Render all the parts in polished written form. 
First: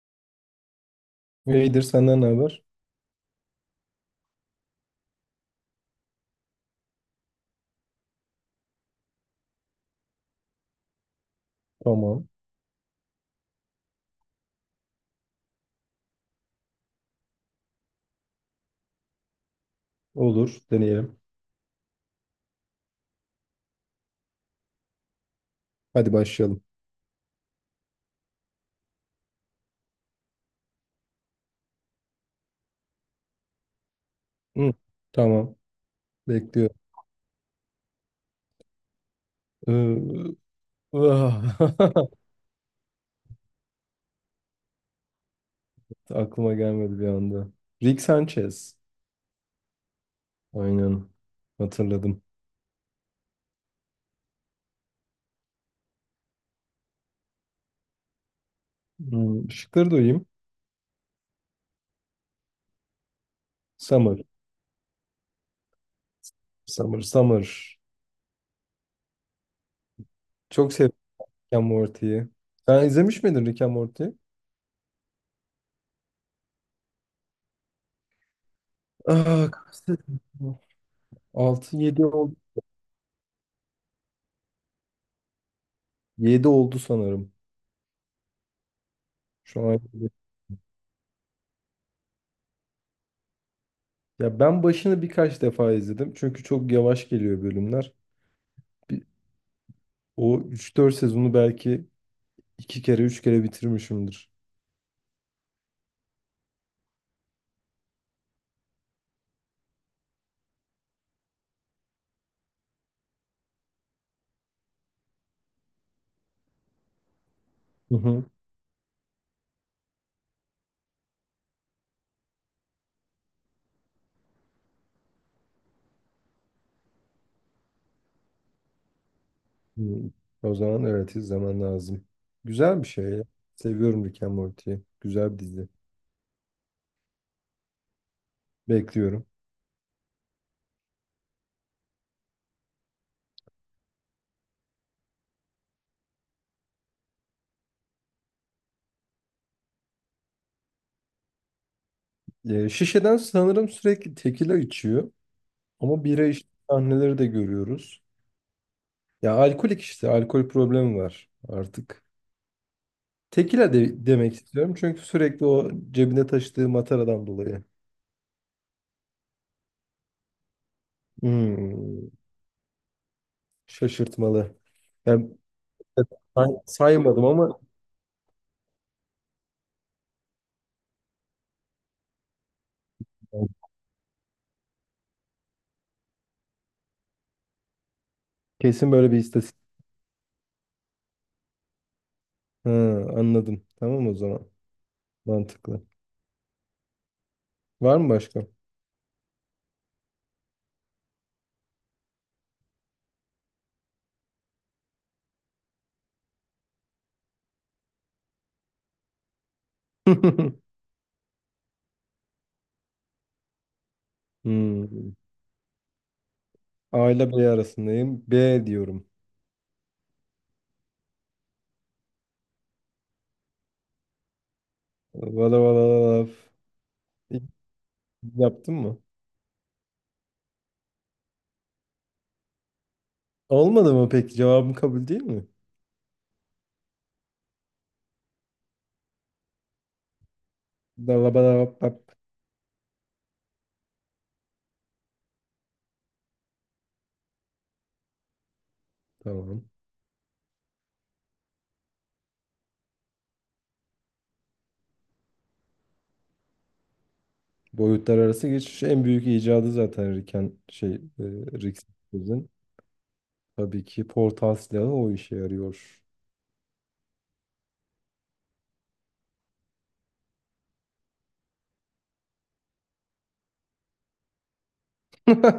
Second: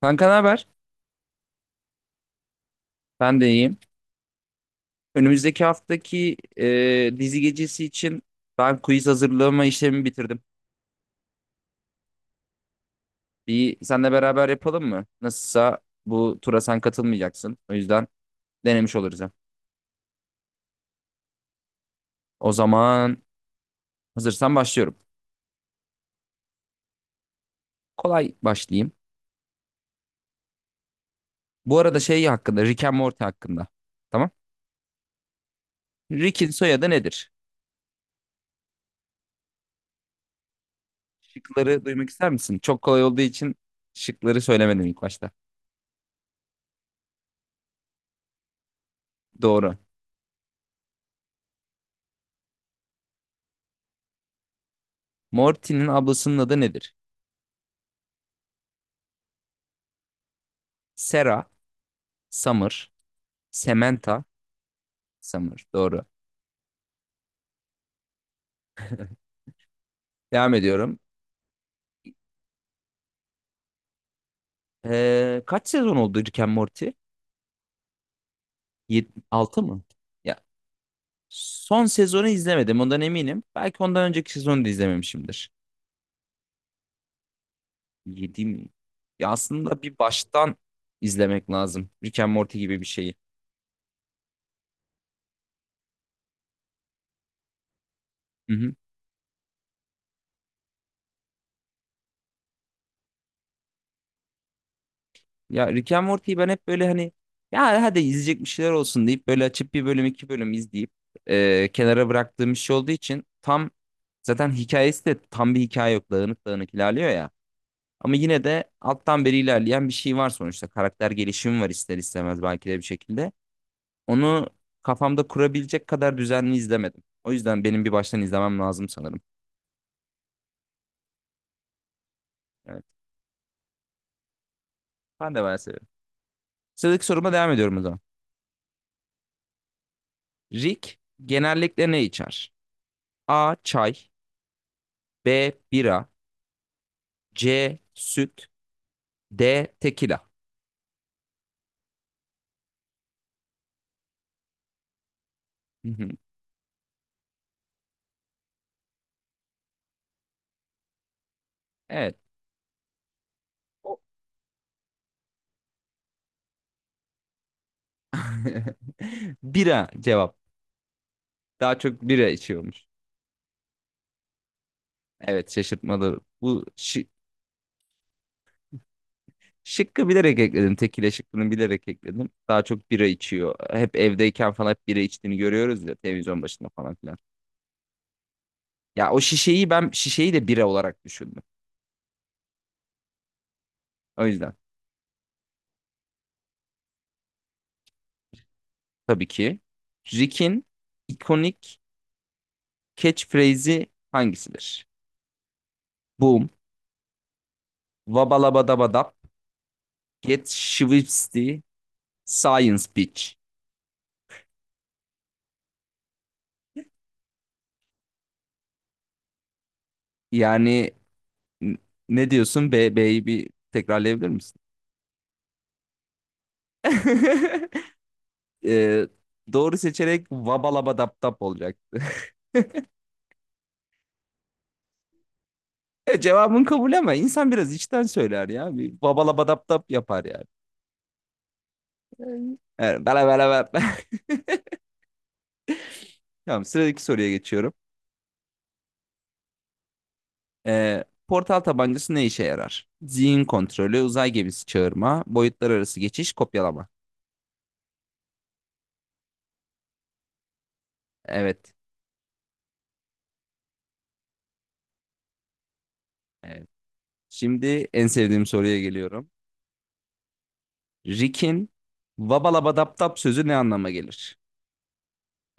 Kanka ne haber? İyidir senden ne haber? Ben de iyiyim. Önümüzdeki haftaki dizi gecesi için ben quiz hazırlama işlemimi bitirdim. Tamam. Bir senle beraber yapalım mı? Nasılsa bu tura sen katılmayacaksın. O yüzden denemiş oluruz hem. Olur. Deneyelim. O zaman hazırsan başlıyorum. Hadi başlayalım. Kolay başlayayım. Bu arada şey hakkında, Rick and Morty hakkında. Tamam. Hı, tamam. Rick'in Bekliyorum. soyadı nedir? Ee, Şıkları ah, duymak ister misin? Çok kolay olduğu için şıkları söylemedim ilk başta. Aklıma gelmedi bir anda. Rick Sanchez. Doğru. Aynen. Hatırladım. Morty'nin ablasının adı nedir? Şıkları duyayım. Sarah, Summer, Summer. Samantha. Summer. Doğru. Summer. Summer. Devam Çok sevdim ediyorum. Rick and Morty'yi. Sen izlemiş miydin Rick and Morty'yi? Kaç sezon oldu Rick and Morty? Aa, Altı kaç mı? Ya sezon? son 6-7 sezonu oldu. izlemedim ondan eminim. Belki ondan önceki sezonu da izlememişimdir. Yedi oldu sanırım. 7 mi? Ya Şu an. aslında bir baştan izlemek lazım. Rick and Morty gibi bir şeyi. Ya ben başını birkaç defa izledim. Çünkü çok yavaş geliyor bölümler. Hı hı. Bir- O üç dört sezonu belki iki kere üç kere bitirmişimdir. Ya Rick and Morty'yi ben hep böyle hani ya hadi izleyecek bir şeyler olsun deyip böyle açıp bir bölüm iki bölüm izleyip kenara bıraktığım bir şey olduğu için tam zaten hikayesi de tam bir hikaye yok. Dağınık dağınık ilerliyor ya. Hı Ama hı. yine de alttan beri ilerleyen bir şey var sonuçta. Karakter gelişimi var ister istemez belki de bir şekilde. Onu kafamda kurabilecek kadar düzenli izlemedim. O yüzden benim bir baştan izlemem lazım sanırım. Hı. O zaman evet izlemen lazım. Evet. Güzel bir şey ya. Seviyorum Rick and Morty'yi. Güzel Ben bir de bayağı dizi. seviyorum. Sıradaki soruma devam ediyorum o zaman. Bekliyorum. Rick genellikle ne içer? A. Çay, B. Bira, C. Süt, D. Tekila. Şişeden sanırım sürekli tekila içiyor. Hı Ama hı. bira içtiği sahneleri de görüyoruz. Ya alkolik işte. Alkol problemi var artık. Evet. Tekila O- de demek istiyorum. Çünkü sürekli o cebine taşıdığı mataradan dolayı. bira cevap. Daha çok Hmm, bira içiyormuş. Şaşırtmalı. Yani Evet, evet, şaşırtmalı. Bu şi- saymadım ama şıkkı bilerek ekledim. Tekile şıkkını bilerek ekledim. Daha çok bira içiyor. Hep evdeyken falan hep bira içtiğini görüyoruz ya, televizyon başında falan filan. kesin Ya böyle bir o istatistik. şişeyi ben de bira olarak düşündüm. Ha, anladım. Tamam o O zaman. yüzden Mantıklı. Var mı başka? tabii ki Rick'in ikonik catchphrase'i hangisidir? Boom, vabalabadabadap, get schwipsty, science bitch. Hmm. A ile B arasındayım. B diyorum. Yani n- ne diyorsun? B, B'yi bir tekrarlayabilir misin? Valla valla valla. İlk Yaptın mı? Ee, doğru seçerek vabalabadaptap olacak. Olmadı mı peki? Cevabım kabul değil mi? Cevabın kabul ama insan biraz içten söyler ya. Bir babala badap dap yapar yani. Dalla bala bap bap. Evet, bala bala bala. Tamam, sıradaki soruya geçiyorum. Tamam. Portal tabancası ne işe yarar? Zihin kontrolü, uzay gemisi çağırma, boyutlar arası geçiş, kopyalama. Boyutlar arası geçiş en büyük icadı zaten Riken Evet. Rick Sanchez'in. Tabii ki portal silahı o işe yarıyor. Evet. Şimdi en sevdiğim soruya geliyorum. Rick'in babala badap dap sözü ne anlama gelir?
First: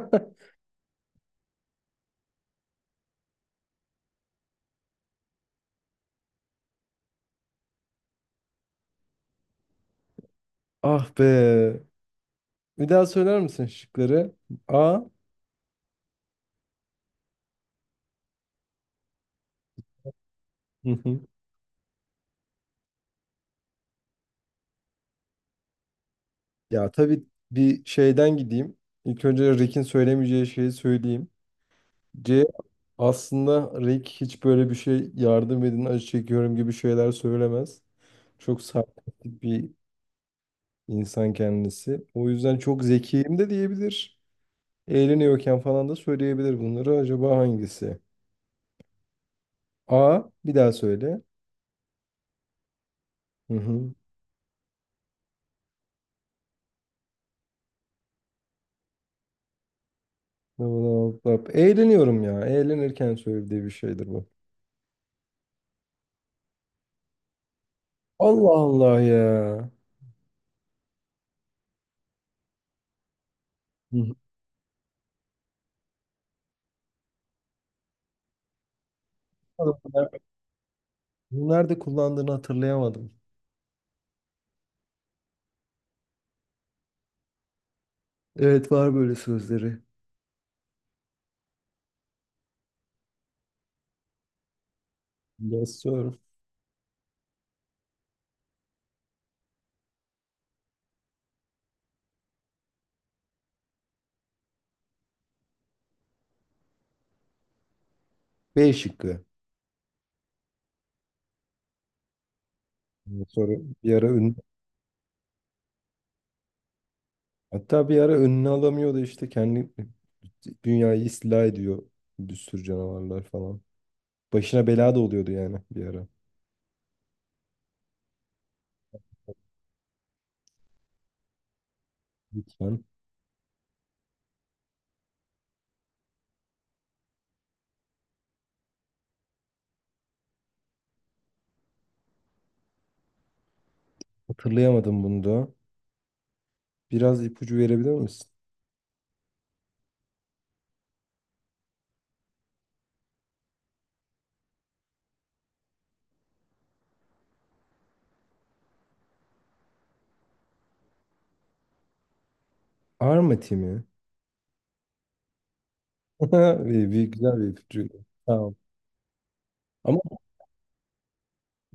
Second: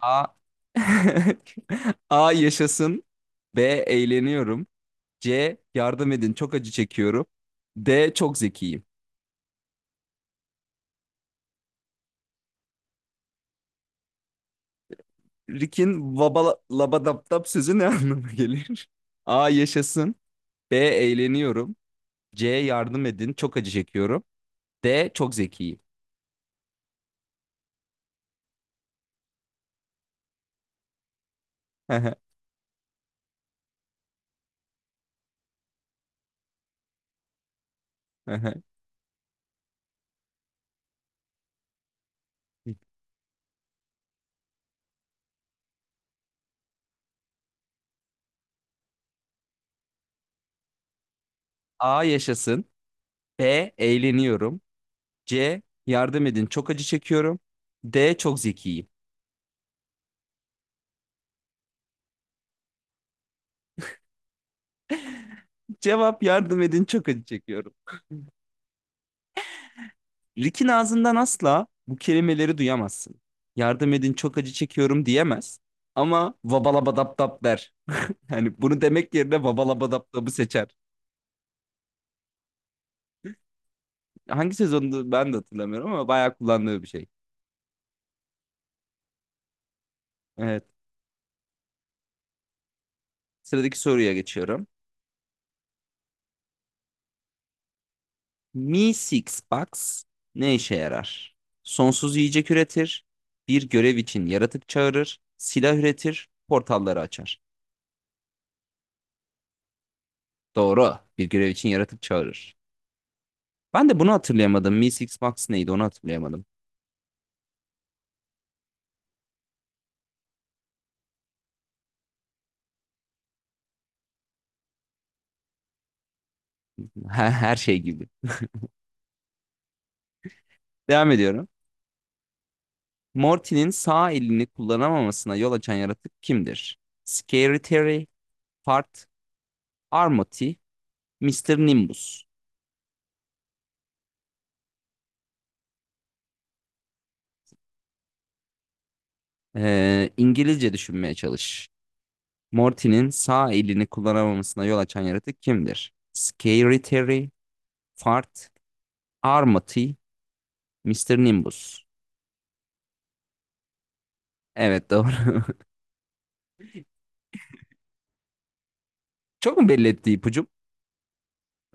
A. A. Yaşasın. B. Eğleniyorum. C. Yardım edin, çok acı çekiyorum. D. Çok zekiyim. Ah be. Bir daha söyler misin şıkları? A. Rick'in vaba labadaptap sözü ne anlama gelir? A. Yaşasın. B. Eğleniyorum. C. Yardım edin. Çok acı çekiyorum. D. Çok zekiyim. Ya tabii bir şeyden gideyim. İlk önce Rick'in söylemeyeceği şeyi söyleyeyim. C, aslında Rick hiç böyle bir şey, yardım edin acı çekiyorum gibi şeyler söylemez. Çok sarkastik bir insan kendisi. O yüzden çok zekiyim de diyebilir. Eğleniyorken falan da söyleyebilir bunları. Acaba hangisi? A bir daha söyle. A. Yaşasın. Hı B. hı. Eğleniyorum. C. Yardım edin. Çok acı çekiyorum. D. Çok zekiyim. Bla bla bla bla. Eğleniyorum ya. Eğlenirken söylediği bir şeydir bu. Cevap, yardım edin, çok acı çekiyorum. Allah Allah ya. Rick'in ağzından asla bu kelimeleri duyamazsın. Yardım Hı edin, çok acı çekiyorum diyemez. Ama vabalabadaptap der. Hani bunu demek yerine hı. vabalabadaptapı seçer. Nerede kullandığını hatırlayamadım. Hangi sezonda ben de hatırlamıyorum ama bayağı kullandığı bir şey. Evet, var böyle sözleri. Evet. Sıradaki soruya geçiyorum. Yes sir. Mi Six Box ne işe yarar? Sonsuz yiyecek üretir. Bir görev için yaratık çağırır. Silah üretir. Portalları açar. B şıkkı. Doğru. Bir görev için yaratık çağırır. Sonra Ben bir de ara bunu hatırlayamadım. Mi Six Box neydi onu hatırlayamadım. hatta bir ara önüne alamıyordu işte, kendi dünyayı istila ediyor bir sürü canavarlar falan. Başına bela da oluyordu yani bir ara. Her şey gibi. Devam ediyorum. Lütfen. Morty'nin sağ elini kullanamamasına yol açan yaratık kimdir? Scary Terry, Fart, Armoti, Mister Nimbus. Hatırlayamadım bunu da. Biraz ipucu verebilir misin? İngilizce düşünmeye çalış. Morty'nin sağ elini kullanamamasına yol açan yaratık kimdir? Scary Terry, Fart, Armoti, Mister Nimbus. Armati mi? Evet, doğru. Bir güzel bir ipucu. Tamam. Çok mu belli Ama etti ipucum?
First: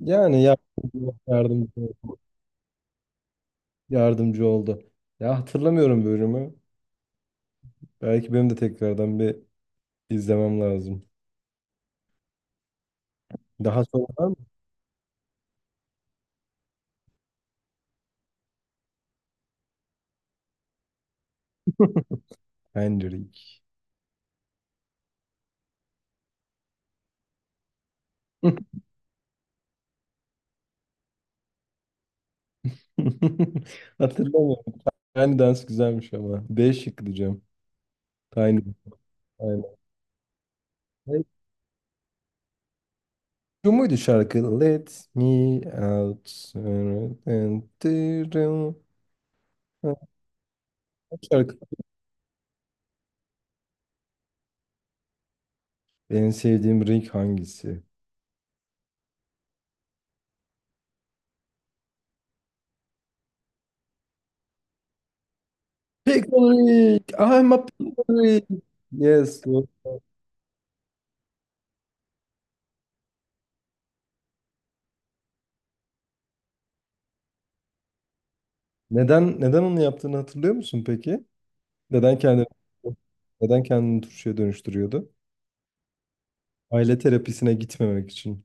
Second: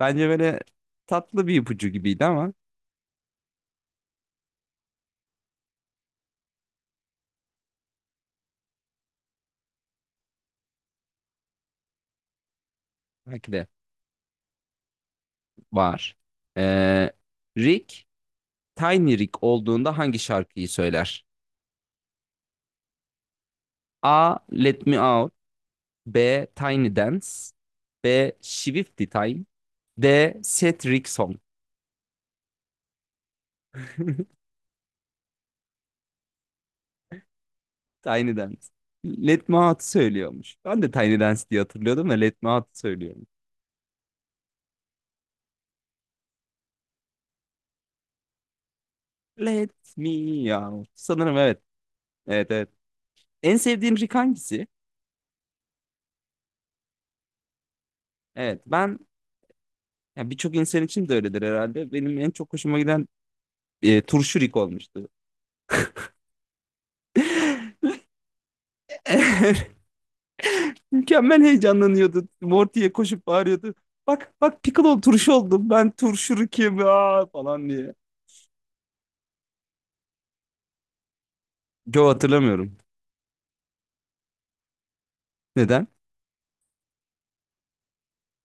Bence böyle tatlı bir yardımcı, ipucu gibiydi ama yardımcı oldu. Ya hatırlamıyorum bölümü. Belki benim de tekrardan bir izlemem lazım. belki de Daha sonra var mı? var. Ee, Rick Tiny Rick olduğunda hangi şarkıyı söyler? Hendrik. A. Let Me Out, B. Tiny Dance, B. Swifty Time, D. Set Rick Song. Hatırlamıyorum. Yani dans güzelmiş ama. B şık diyeceğim. Tiny Tiny. Dance. Let Me Aynen. Out söylüyormuş. Ben de Tiny Ne- Dance diye hatırlıyordum da Let Me Out söylüyorum. Şu muydu şarkı? Let me out. and do- Let Me Out. Sanırım Şarkı. evet. Evet, evet. En sevdiğin Rick hangisi? En sevdiğim renk hangisi? Evet, ben ya birçok insan için de öyledir herhalde. Benim en çok hoşuma giden turşu Rick olmuştu. Pickle, I'm a pickle. Yes, o. Mükemmel, heyecanlanıyordu. Morty'ye koşup bağırıyordu. Bak bak Piccolo, turşu oldum. Ben turşu, kim aa!" falan diye. Neden onu yaptığını hatırlıyor musun peki? Joe Neden kendini hatırlamıyorum. neden kendini turşuya dönüştürüyordu? Neden? Aile terapisine gitmemek için.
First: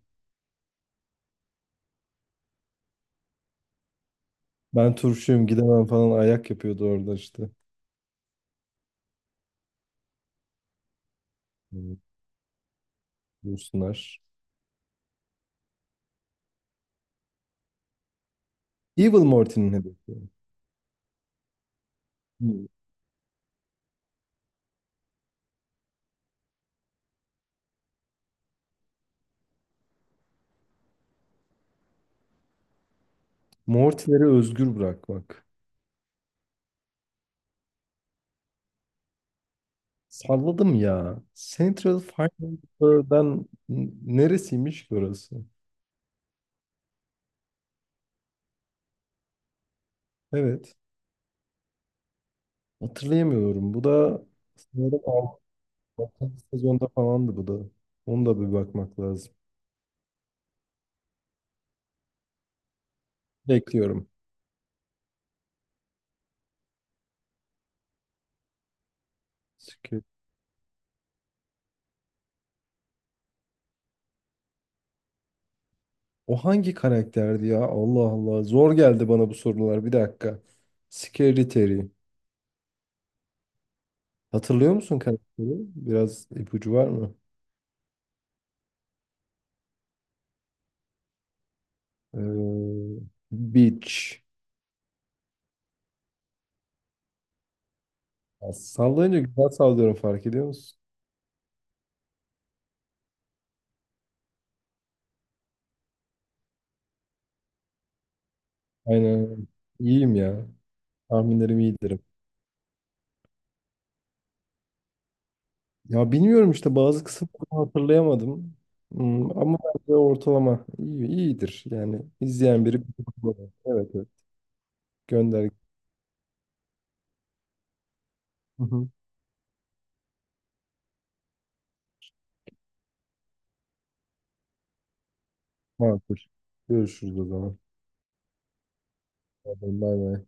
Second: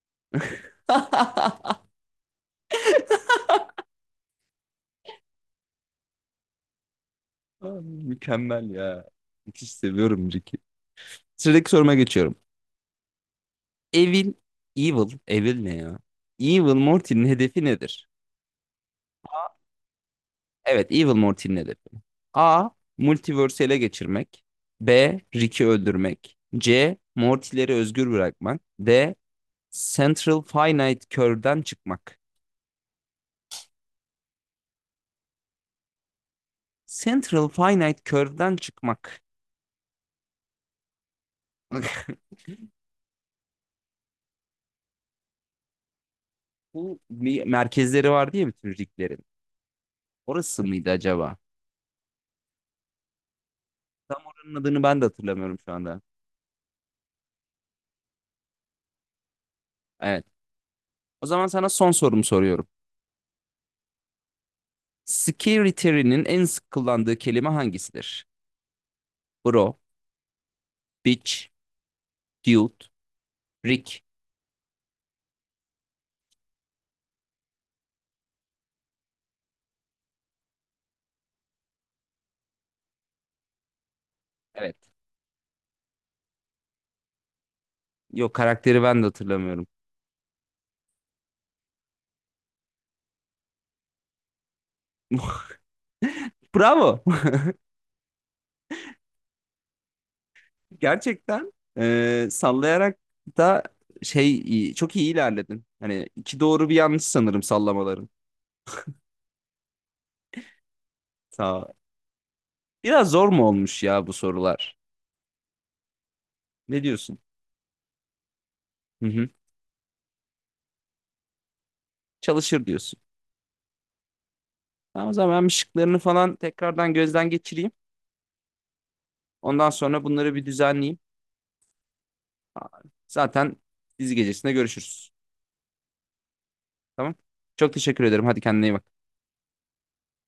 Ben turşuyum, gidemem falan ayak yapıyordu orada işte. Aa, mükemmel ya. Müthiş seviyorum Ricky. Sıradaki soruma Evet, geçiyorum. Dursunlar. Evil, Evil ne ya? Evil Morty'nin hedefi nedir? Evil Morty'nin hedefi. Evet, Evil Morty'nin hedefi. Hmm. A. Multiverse'i ele geçirmek. B. Rick'i öldürmek. C. Morty'leri özgür bırakmak. D. Central Finite Curve'den çıkmak. Morty'leri özgür bırakmak. Central Finite Curve'den çıkmak. Salladım ya. Central Fire'dan, neresiymiş ki orası? Bu bir, merkezleri var diye bütün riglerin. Orası Evet. mıydı acaba? Hatırlayamıyorum. Bu Tam da oranın adını ben sanırım de hatırlamıyorum şu anda. 6. sezonda falandı bu da. Onu da bir bakmak lazım. Evet. O zaman sana son sorumu soruyorum. Bekliyorum. Security'nin en sık kullandığı kelime hangisidir? Bro, bitch, dude, Rick. O hangi karakterdi ya? Allah Allah. Zor geldi bana bu sorular. Bir dakika. Scary Terry. Hatırlıyor Evet. musun karakteri? Biraz ipucu var mı? Yok, karakteri ben de hatırlamıyorum. Ee, Beach. Bravo. Ya sallayınca güzel sallıyorum, fark ediyor musun? Gerçekten sallayarak da çok iyi ilerledin. Hani iki doğru bir yanlış sanırım sallamaların. Aynen. İyiyim ya. Sağ Tahminlerim ol. iyidir. Biraz zor mu olmuş ya bu sorular? Ya bilmiyorum işte, Ne bazı diyorsun? kısımları hatırlayamadım. Hı hı. Ama bence ortalama iyidir. Yani Çalışır izleyen biri. diyorsun. Evet, evet. Tamam, o zaman ben Gönder. bir şıklarını falan tekrardan gözden geçireyim. Hı hı. Ondan sonra bunları bir düzenleyeyim. Zaten dizi gecesinde görüşürüz. Makul. Tamam. Görüşürüz o zaman. Çok teşekkür ederim. Hadi kendine iyi bak. Bay bay.